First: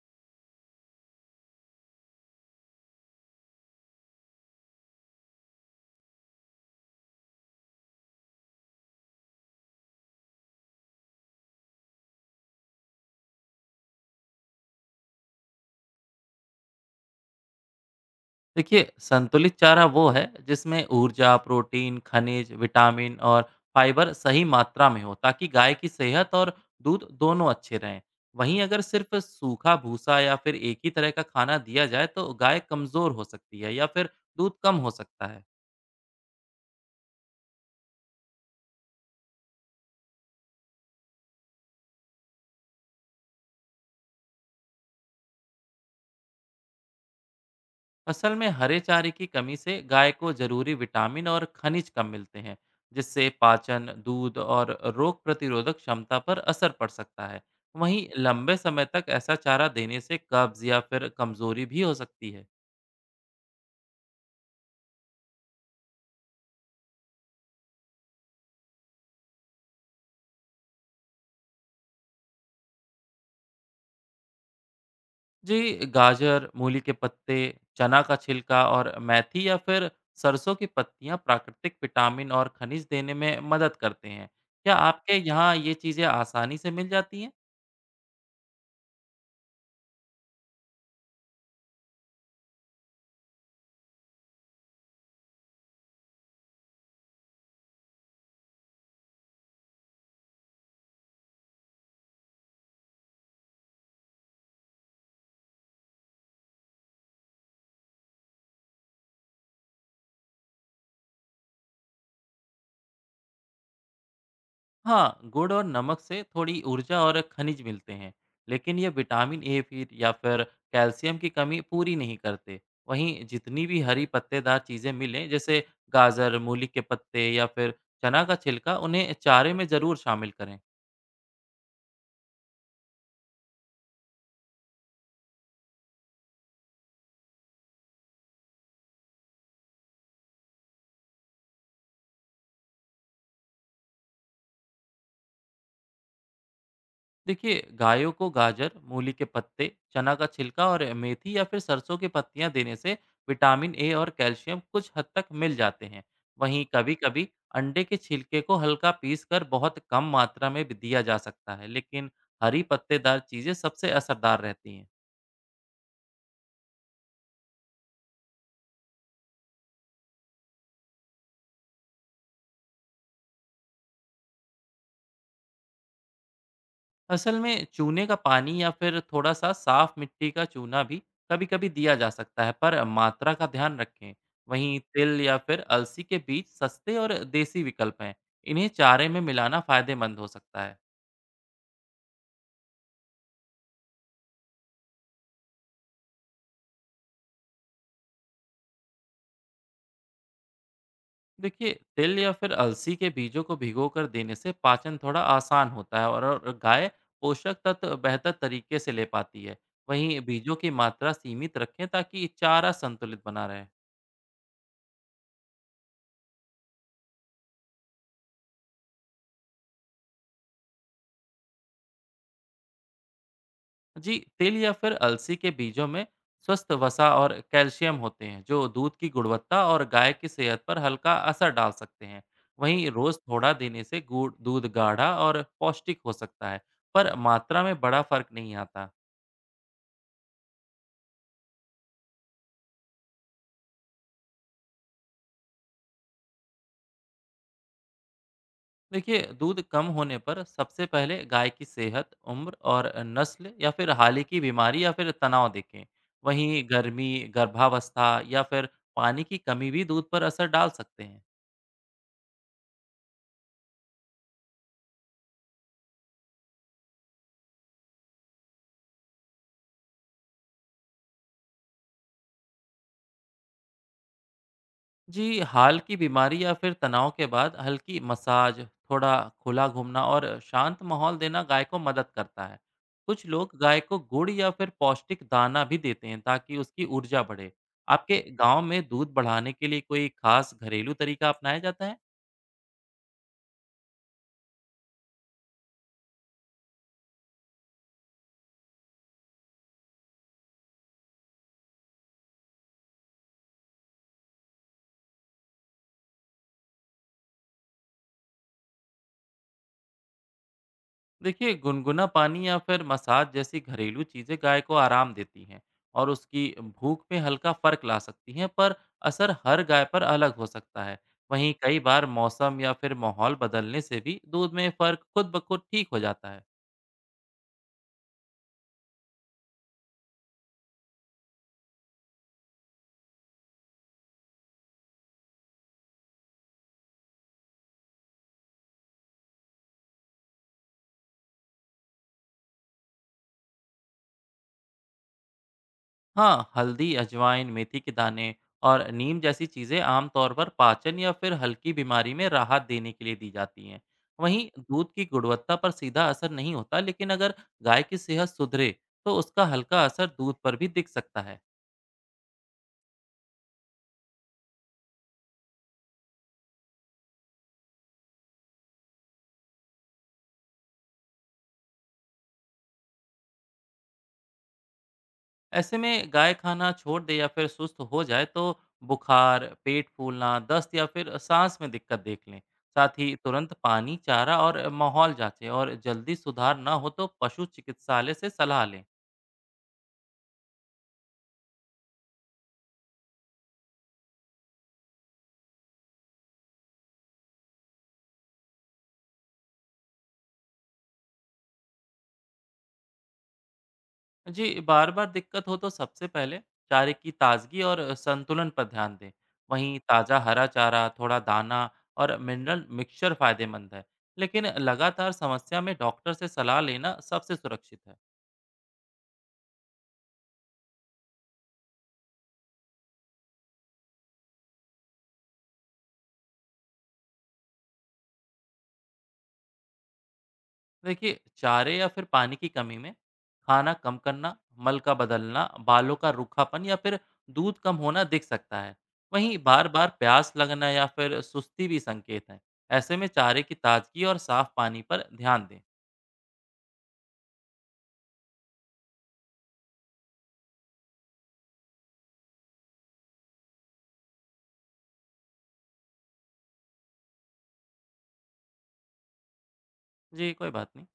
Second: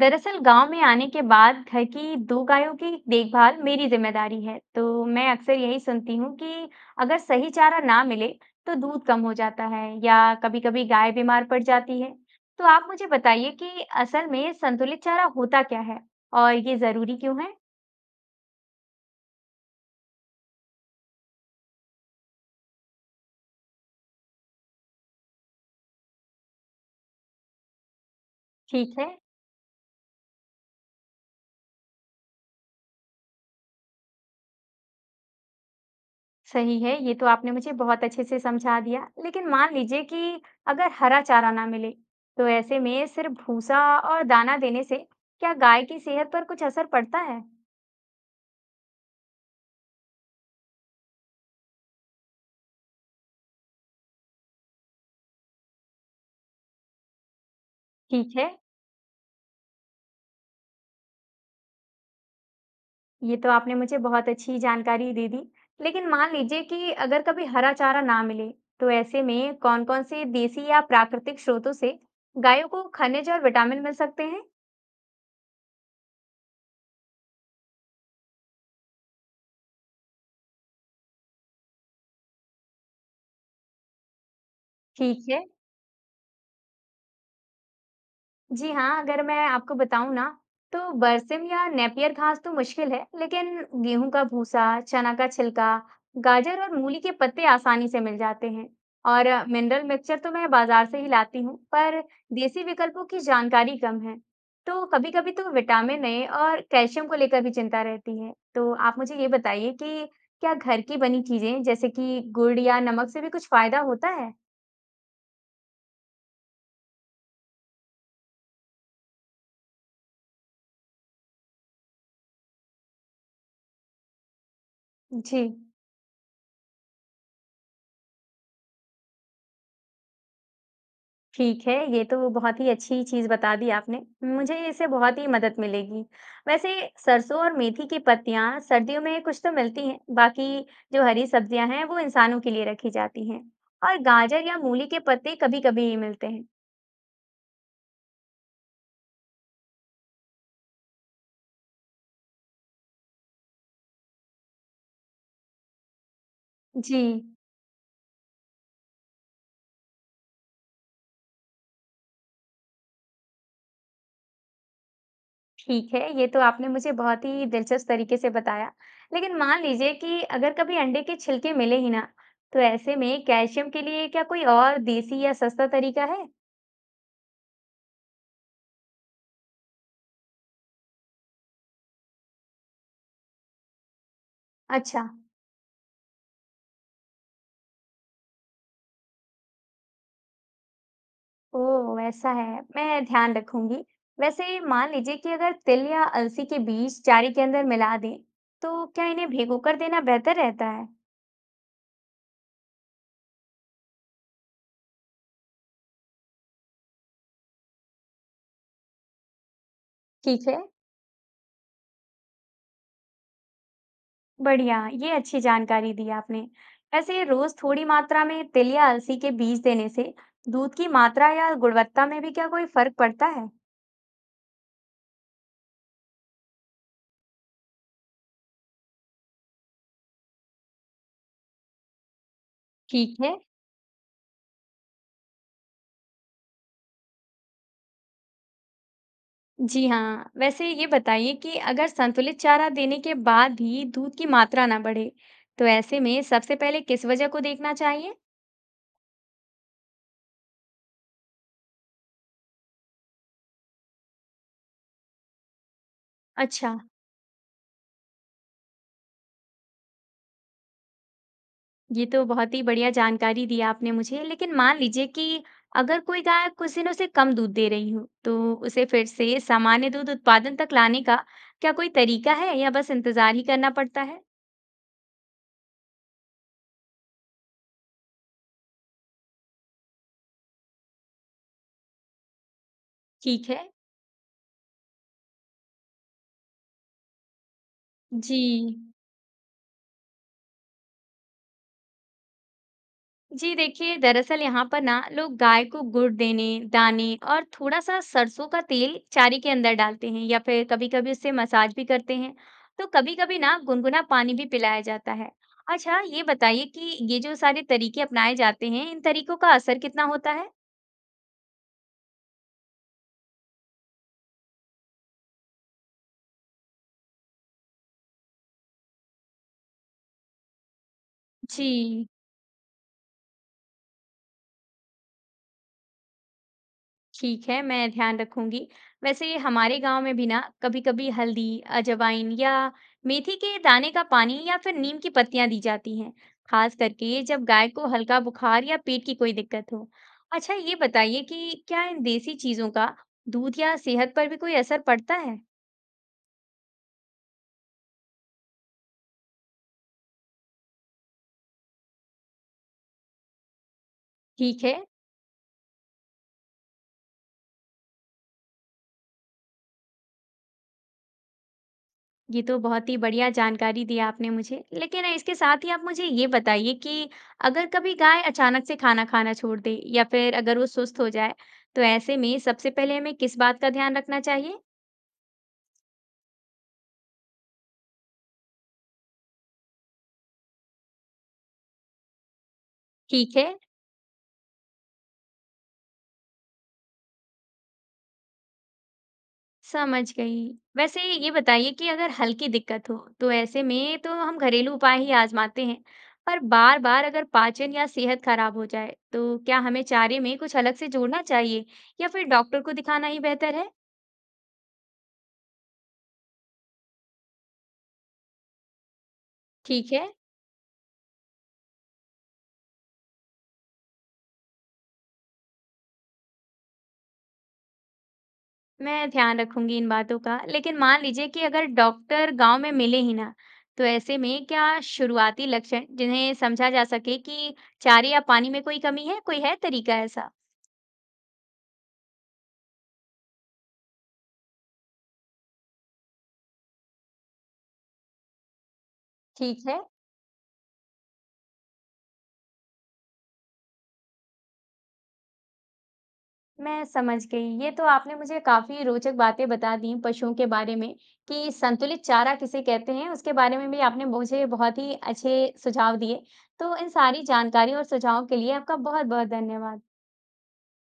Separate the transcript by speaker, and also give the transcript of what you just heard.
Speaker 1: दरअसल गांव में आने के बाद घर की दो गायों की देखभाल मेरी जिम्मेदारी है, तो मैं अक्सर यही सुनती हूँ कि अगर सही चारा ना मिले तो दूध कम हो जाता है या कभी-कभी गाय बीमार पड़ जाती है। तो आप मुझे बताइए कि असल में संतुलित चारा होता क्या है और ये जरूरी क्यों है।
Speaker 2: देखिए, संतुलित चारा वो है जिसमें ऊर्जा, प्रोटीन, खनिज, विटामिन और फाइबर सही मात्रा में हो ताकि गाय की सेहत और दूध दोनों अच्छे रहें। वहीं अगर
Speaker 1: ठीक है।
Speaker 2: सिर्फ सूखा भूसा या फिर एक ही तरह का खाना दिया जाए तो गाय कमज़ोर हो सकती है या फिर दूध कम हो सकता है।
Speaker 1: सही है, ये तो आपने मुझे बहुत अच्छे से समझा दिया, लेकिन मान लीजिए कि अगर हरा चारा ना मिले तो ऐसे में सिर्फ भूसा और दाना देने से क्या गाय की सेहत पर कुछ असर पड़ता है।
Speaker 2: असल में हरे चारे की कमी से गाय को जरूरी विटामिन और खनिज कम मिलते हैं, जिससे पाचन, दूध और रोग प्रतिरोधक क्षमता पर असर पड़ सकता है। वहीं
Speaker 1: ठीक है,
Speaker 2: लंबे समय तक ऐसा चारा देने से कब्ज या फिर कमजोरी भी हो सकती है।
Speaker 1: ये तो आपने मुझे बहुत अच्छी जानकारी दे दी। लेकिन मान लीजिए कि अगर कभी हरा चारा ना मिले, तो ऐसे में कौन-कौन से देसी या प्राकृतिक स्रोतों से गायों को खनिज और विटामिन मिल सकते हैं?
Speaker 2: जी, गाजर मूली के पत्ते, चना का छिलका और मेथी या फिर सरसों की पत्तियां प्राकृतिक विटामिन और खनिज देने में मदद करते हैं। क्या आपके
Speaker 1: ठीक है।
Speaker 2: यहाँ ये चीज़ें आसानी से मिल जाती हैं?
Speaker 1: जी हाँ, अगर मैं आपको बताऊं ना, तो बरसिम या नेपियर घास तो मुश्किल है, लेकिन गेहूं का भूसा, चना का छिलका, गाजर और मूली के पत्ते आसानी से मिल जाते हैं। और मिनरल मिक्सचर तो मैं बाजार से ही लाती हूँ, पर देसी विकल्पों की जानकारी कम है। तो कभी-कभी तो विटामिन ए और कैल्शियम को लेकर भी चिंता रहती है। तो आप मुझे ये बताइए कि क्या घर की बनी चीजें जैसे कि गुड़ या नमक से भी कुछ फायदा होता है?
Speaker 2: हाँ, गुड़ और नमक से थोड़ी ऊर्जा और खनिज मिलते हैं, लेकिन ये विटामिन ए फिर या फिर कैल्शियम की कमी पूरी नहीं करते। वहीं जितनी भी हरी पत्तेदार चीज़ें मिलें,
Speaker 1: जी।
Speaker 2: जैसे गाजर, मूली के पत्ते या फिर चना का छिलका, उन्हें चारे में ज़रूर शामिल करें।
Speaker 1: ठीक है, ये तो बहुत ही अच्छी चीज़ बता दी आपने। मुझे इससे बहुत ही मदद मिलेगी। वैसे सरसों और मेथी की पत्तियाँ सर्दियों में कुछ तो मिलती हैं, बाकी जो हरी सब्जियां हैं वो इंसानों के लिए रखी जाती हैं और गाजर या मूली के पत्ते कभी-कभी ही मिलते हैं।
Speaker 2: देखिए, गायों को गाजर मूली के पत्ते, चना का छिलका और मेथी या फिर सरसों की पत्तियां देने से विटामिन ए और कैल्शियम कुछ हद तक मिल जाते हैं। वहीं कभी
Speaker 1: जी,
Speaker 2: कभी अंडे के छिलके को हल्का पीस कर बहुत कम मात्रा में भी दिया जा सकता है, लेकिन हरी पत्तेदार चीज़ें सबसे असरदार रहती हैं।
Speaker 1: ठीक है, ये तो आपने मुझे बहुत ही दिलचस्प तरीके से बताया। लेकिन मान लीजिए कि अगर कभी अंडे के छिलके मिले ही ना, तो ऐसे में कैल्शियम के लिए क्या कोई और देसी या सस्ता तरीका है?
Speaker 2: असल में चूने का पानी या फिर थोड़ा सा साफ मिट्टी का चूना भी कभी कभी दिया जा सकता है, पर मात्रा का ध्यान रखें। वहीं
Speaker 1: अच्छा।
Speaker 2: तिल या फिर अलसी के बीज सस्ते और देसी विकल्प हैं। इन्हें चारे में मिलाना फायदेमंद हो सकता है।
Speaker 1: ओह, ऐसा है। मैं ध्यान रखूंगी। वैसे मान लीजिए कि अगर तिल या अलसी के बीज चारे के अंदर मिला दें, तो क्या इन्हें भिगोकर देना बेहतर रहता है?
Speaker 2: देखिए, तिल या फिर अलसी के बीजों को भिगोकर देने से पाचन थोड़ा आसान होता है और गाय पोषक तत्व बेहतर तरीके से ले पाती है। वहीं
Speaker 1: ठीक
Speaker 2: बीजों
Speaker 1: है।
Speaker 2: की मात्रा सीमित रखें ताकि चारा संतुलित बना रहे।
Speaker 1: बढ़िया, ये अच्छी जानकारी दी आपने। वैसे रोज थोड़ी मात्रा में तिल या अलसी के बीज देने से दूध की मात्रा या गुणवत्ता में भी क्या कोई फर्क पड़ता है?
Speaker 2: जी, तिल या फिर अलसी के बीजों में स्वस्थ वसा और कैल्शियम होते हैं, जो दूध की गुणवत्ता और गाय की सेहत पर हल्का असर डाल सकते हैं। वहीं
Speaker 1: ठीक
Speaker 2: रोज
Speaker 1: है।
Speaker 2: थोड़ा देने से गुड़ दूध गाढ़ा और पौष्टिक हो सकता है, पर मात्रा में बड़ा फर्क नहीं आता।
Speaker 1: जी हाँ, वैसे ये बताइए कि अगर संतुलित चारा देने के बाद भी दूध की मात्रा ना बढ़े, तो ऐसे में सबसे पहले किस वजह को देखना चाहिए?
Speaker 2: देखिए, दूध कम होने पर सबसे पहले गाय की सेहत, उम्र और नस्ल या फिर हाल ही की बीमारी या फिर तनाव देखें। वहीं
Speaker 1: अच्छा।
Speaker 2: गर्मी, गर्भावस्था या फिर पानी की कमी भी दूध पर असर डाल सकते हैं।
Speaker 1: ये तो बहुत ही बढ़िया जानकारी दी आपने मुझे। लेकिन मान लीजिए कि अगर कोई गाय कुछ दिनों से कम दूध दे रही हो, तो उसे फिर से सामान्य दूध उत्पादन तक लाने का क्या कोई तरीका है या बस इंतज़ार ही करना पड़ता है?
Speaker 2: जी, हाल की बीमारी या फिर तनाव के बाद हल्की मसाज, थोड़ा खुला घूमना और शांत माहौल देना गाय को मदद करता है। कुछ
Speaker 1: ठीक
Speaker 2: लोग
Speaker 1: है।
Speaker 2: गाय को गुड़ या फिर पौष्टिक दाना भी देते हैं ताकि उसकी ऊर्जा बढ़े। आपके
Speaker 1: जी।
Speaker 2: गांव में दूध बढ़ाने के लिए कोई खास घरेलू तरीका अपनाया जाता है?
Speaker 1: जी, देखिए दरअसल यहाँ पर ना लोग गाय को गुड़, देने दाने और थोड़ा सा सरसों का तेल चारे के अंदर डालते हैं या फिर कभी कभी उससे मसाज भी करते हैं। तो कभी कभी ना गुनगुना पानी भी पिलाया जाता है। अच्छा, ये बताइए कि ये जो सारे तरीके अपनाए जाते हैं, इन तरीकों का असर कितना होता है?
Speaker 2: देखिए, गुनगुना पानी या फिर मसाज जैसी घरेलू चीज़ें गाय को आराम देती हैं और उसकी भूख में हल्का फर्क ला सकती हैं, पर असर हर गाय पर अलग हो सकता है। वहीं कई बार
Speaker 1: जी।
Speaker 2: मौसम या फिर माहौल बदलने से भी दूध में फर्क खुद ब खुद ठीक हो जाता है।
Speaker 1: ठीक है, मैं ध्यान रखूंगी। वैसे हमारे गांव में भी ना कभी कभी हल्दी, अजवाइन या मेथी के दाने का पानी या फिर नीम की पत्तियां दी जाती हैं, खास करके जब गाय को हल्का बुखार या पेट की कोई दिक्कत हो। अच्छा, ये बताइए कि क्या इन देसी चीजों का दूध या सेहत पर भी कोई असर पड़ता है?
Speaker 2: हाँ, हल्दी, अजवाइन, मेथी के दाने और नीम जैसी चीज़ें आमतौर पर पाचन या फिर हल्की बीमारी में राहत देने के लिए दी जाती हैं। वहीं
Speaker 1: ठीक है।
Speaker 2: दूध की गुणवत्ता पर सीधा असर नहीं होता, लेकिन अगर गाय की सेहत सुधरे, तो उसका हल्का असर दूध पर भी दिख सकता है।
Speaker 1: ये तो बहुत ही बढ़िया जानकारी दी आपने मुझे। लेकिन इसके साथ ही आप मुझे ये बताइए कि अगर कभी गाय अचानक से खाना खाना छोड़ दे या फिर अगर वो सुस्त हो जाए, तो ऐसे में सबसे पहले हमें किस बात का ध्यान रखना चाहिए?
Speaker 2: ऐसे में गाय खाना छोड़ दे या फिर सुस्त हो जाए, तो बुखार, पेट फूलना, दस्त या फिर सांस में दिक्कत देख लें। साथ ही
Speaker 1: ठीक
Speaker 2: तुरंत
Speaker 1: है,
Speaker 2: पानी, चारा और माहौल जांचें और जल्दी सुधार ना हो तो पशु चिकित्सालय से सलाह लें।
Speaker 1: समझ गई। वैसे ये बताइए कि अगर हल्की दिक्कत हो, तो ऐसे में तो हम घरेलू उपाय ही आजमाते हैं। पर बार-बार अगर पाचन या सेहत खराब हो जाए, तो क्या हमें चारे में कुछ अलग से जोड़ना चाहिए या फिर डॉक्टर को दिखाना ही बेहतर है?
Speaker 2: जी, बार-बार दिक्कत हो तो सबसे पहले चारे की ताज़गी और संतुलन पर ध्यान दें। वहीं
Speaker 1: ठीक है।
Speaker 2: ताज़ा हरा चारा, थोड़ा दाना और मिनरल मिक्सचर फ़ायदेमंद है, लेकिन लगातार समस्या में डॉक्टर से सलाह लेना सबसे सुरक्षित है।
Speaker 1: मैं ध्यान रखूंगी इन बातों का। लेकिन मान लीजिए कि अगर डॉक्टर गांव में मिले ही ना, तो ऐसे में क्या शुरुआती लक्षण जिन्हें समझा जा सके कि चारे या पानी में कोई कमी है, कोई है तरीका ऐसा?
Speaker 2: देखिए, चारे या फिर पानी की कमी में खाना कम करना, मल का बदलना, बालों का रूखापन या फिर दूध कम होना दिख सकता है। वहीं
Speaker 1: ठीक है।
Speaker 2: बार-बार प्यास लगना या फिर सुस्ती भी संकेत हैं। ऐसे में चारे की ताज़गी और साफ़ पानी पर ध्यान दें।
Speaker 1: मैं समझ गई, ये तो आपने मुझे काफी रोचक बातें बता दी पशुओं के बारे में कि संतुलित चारा किसे कहते हैं, उसके बारे में भी आपने मुझे बहुत ही अच्छे सुझाव दिए। तो इन सारी जानकारी और सुझावों के लिए आपका बहुत बहुत धन्यवाद।
Speaker 2: जी, कोई बात नहीं।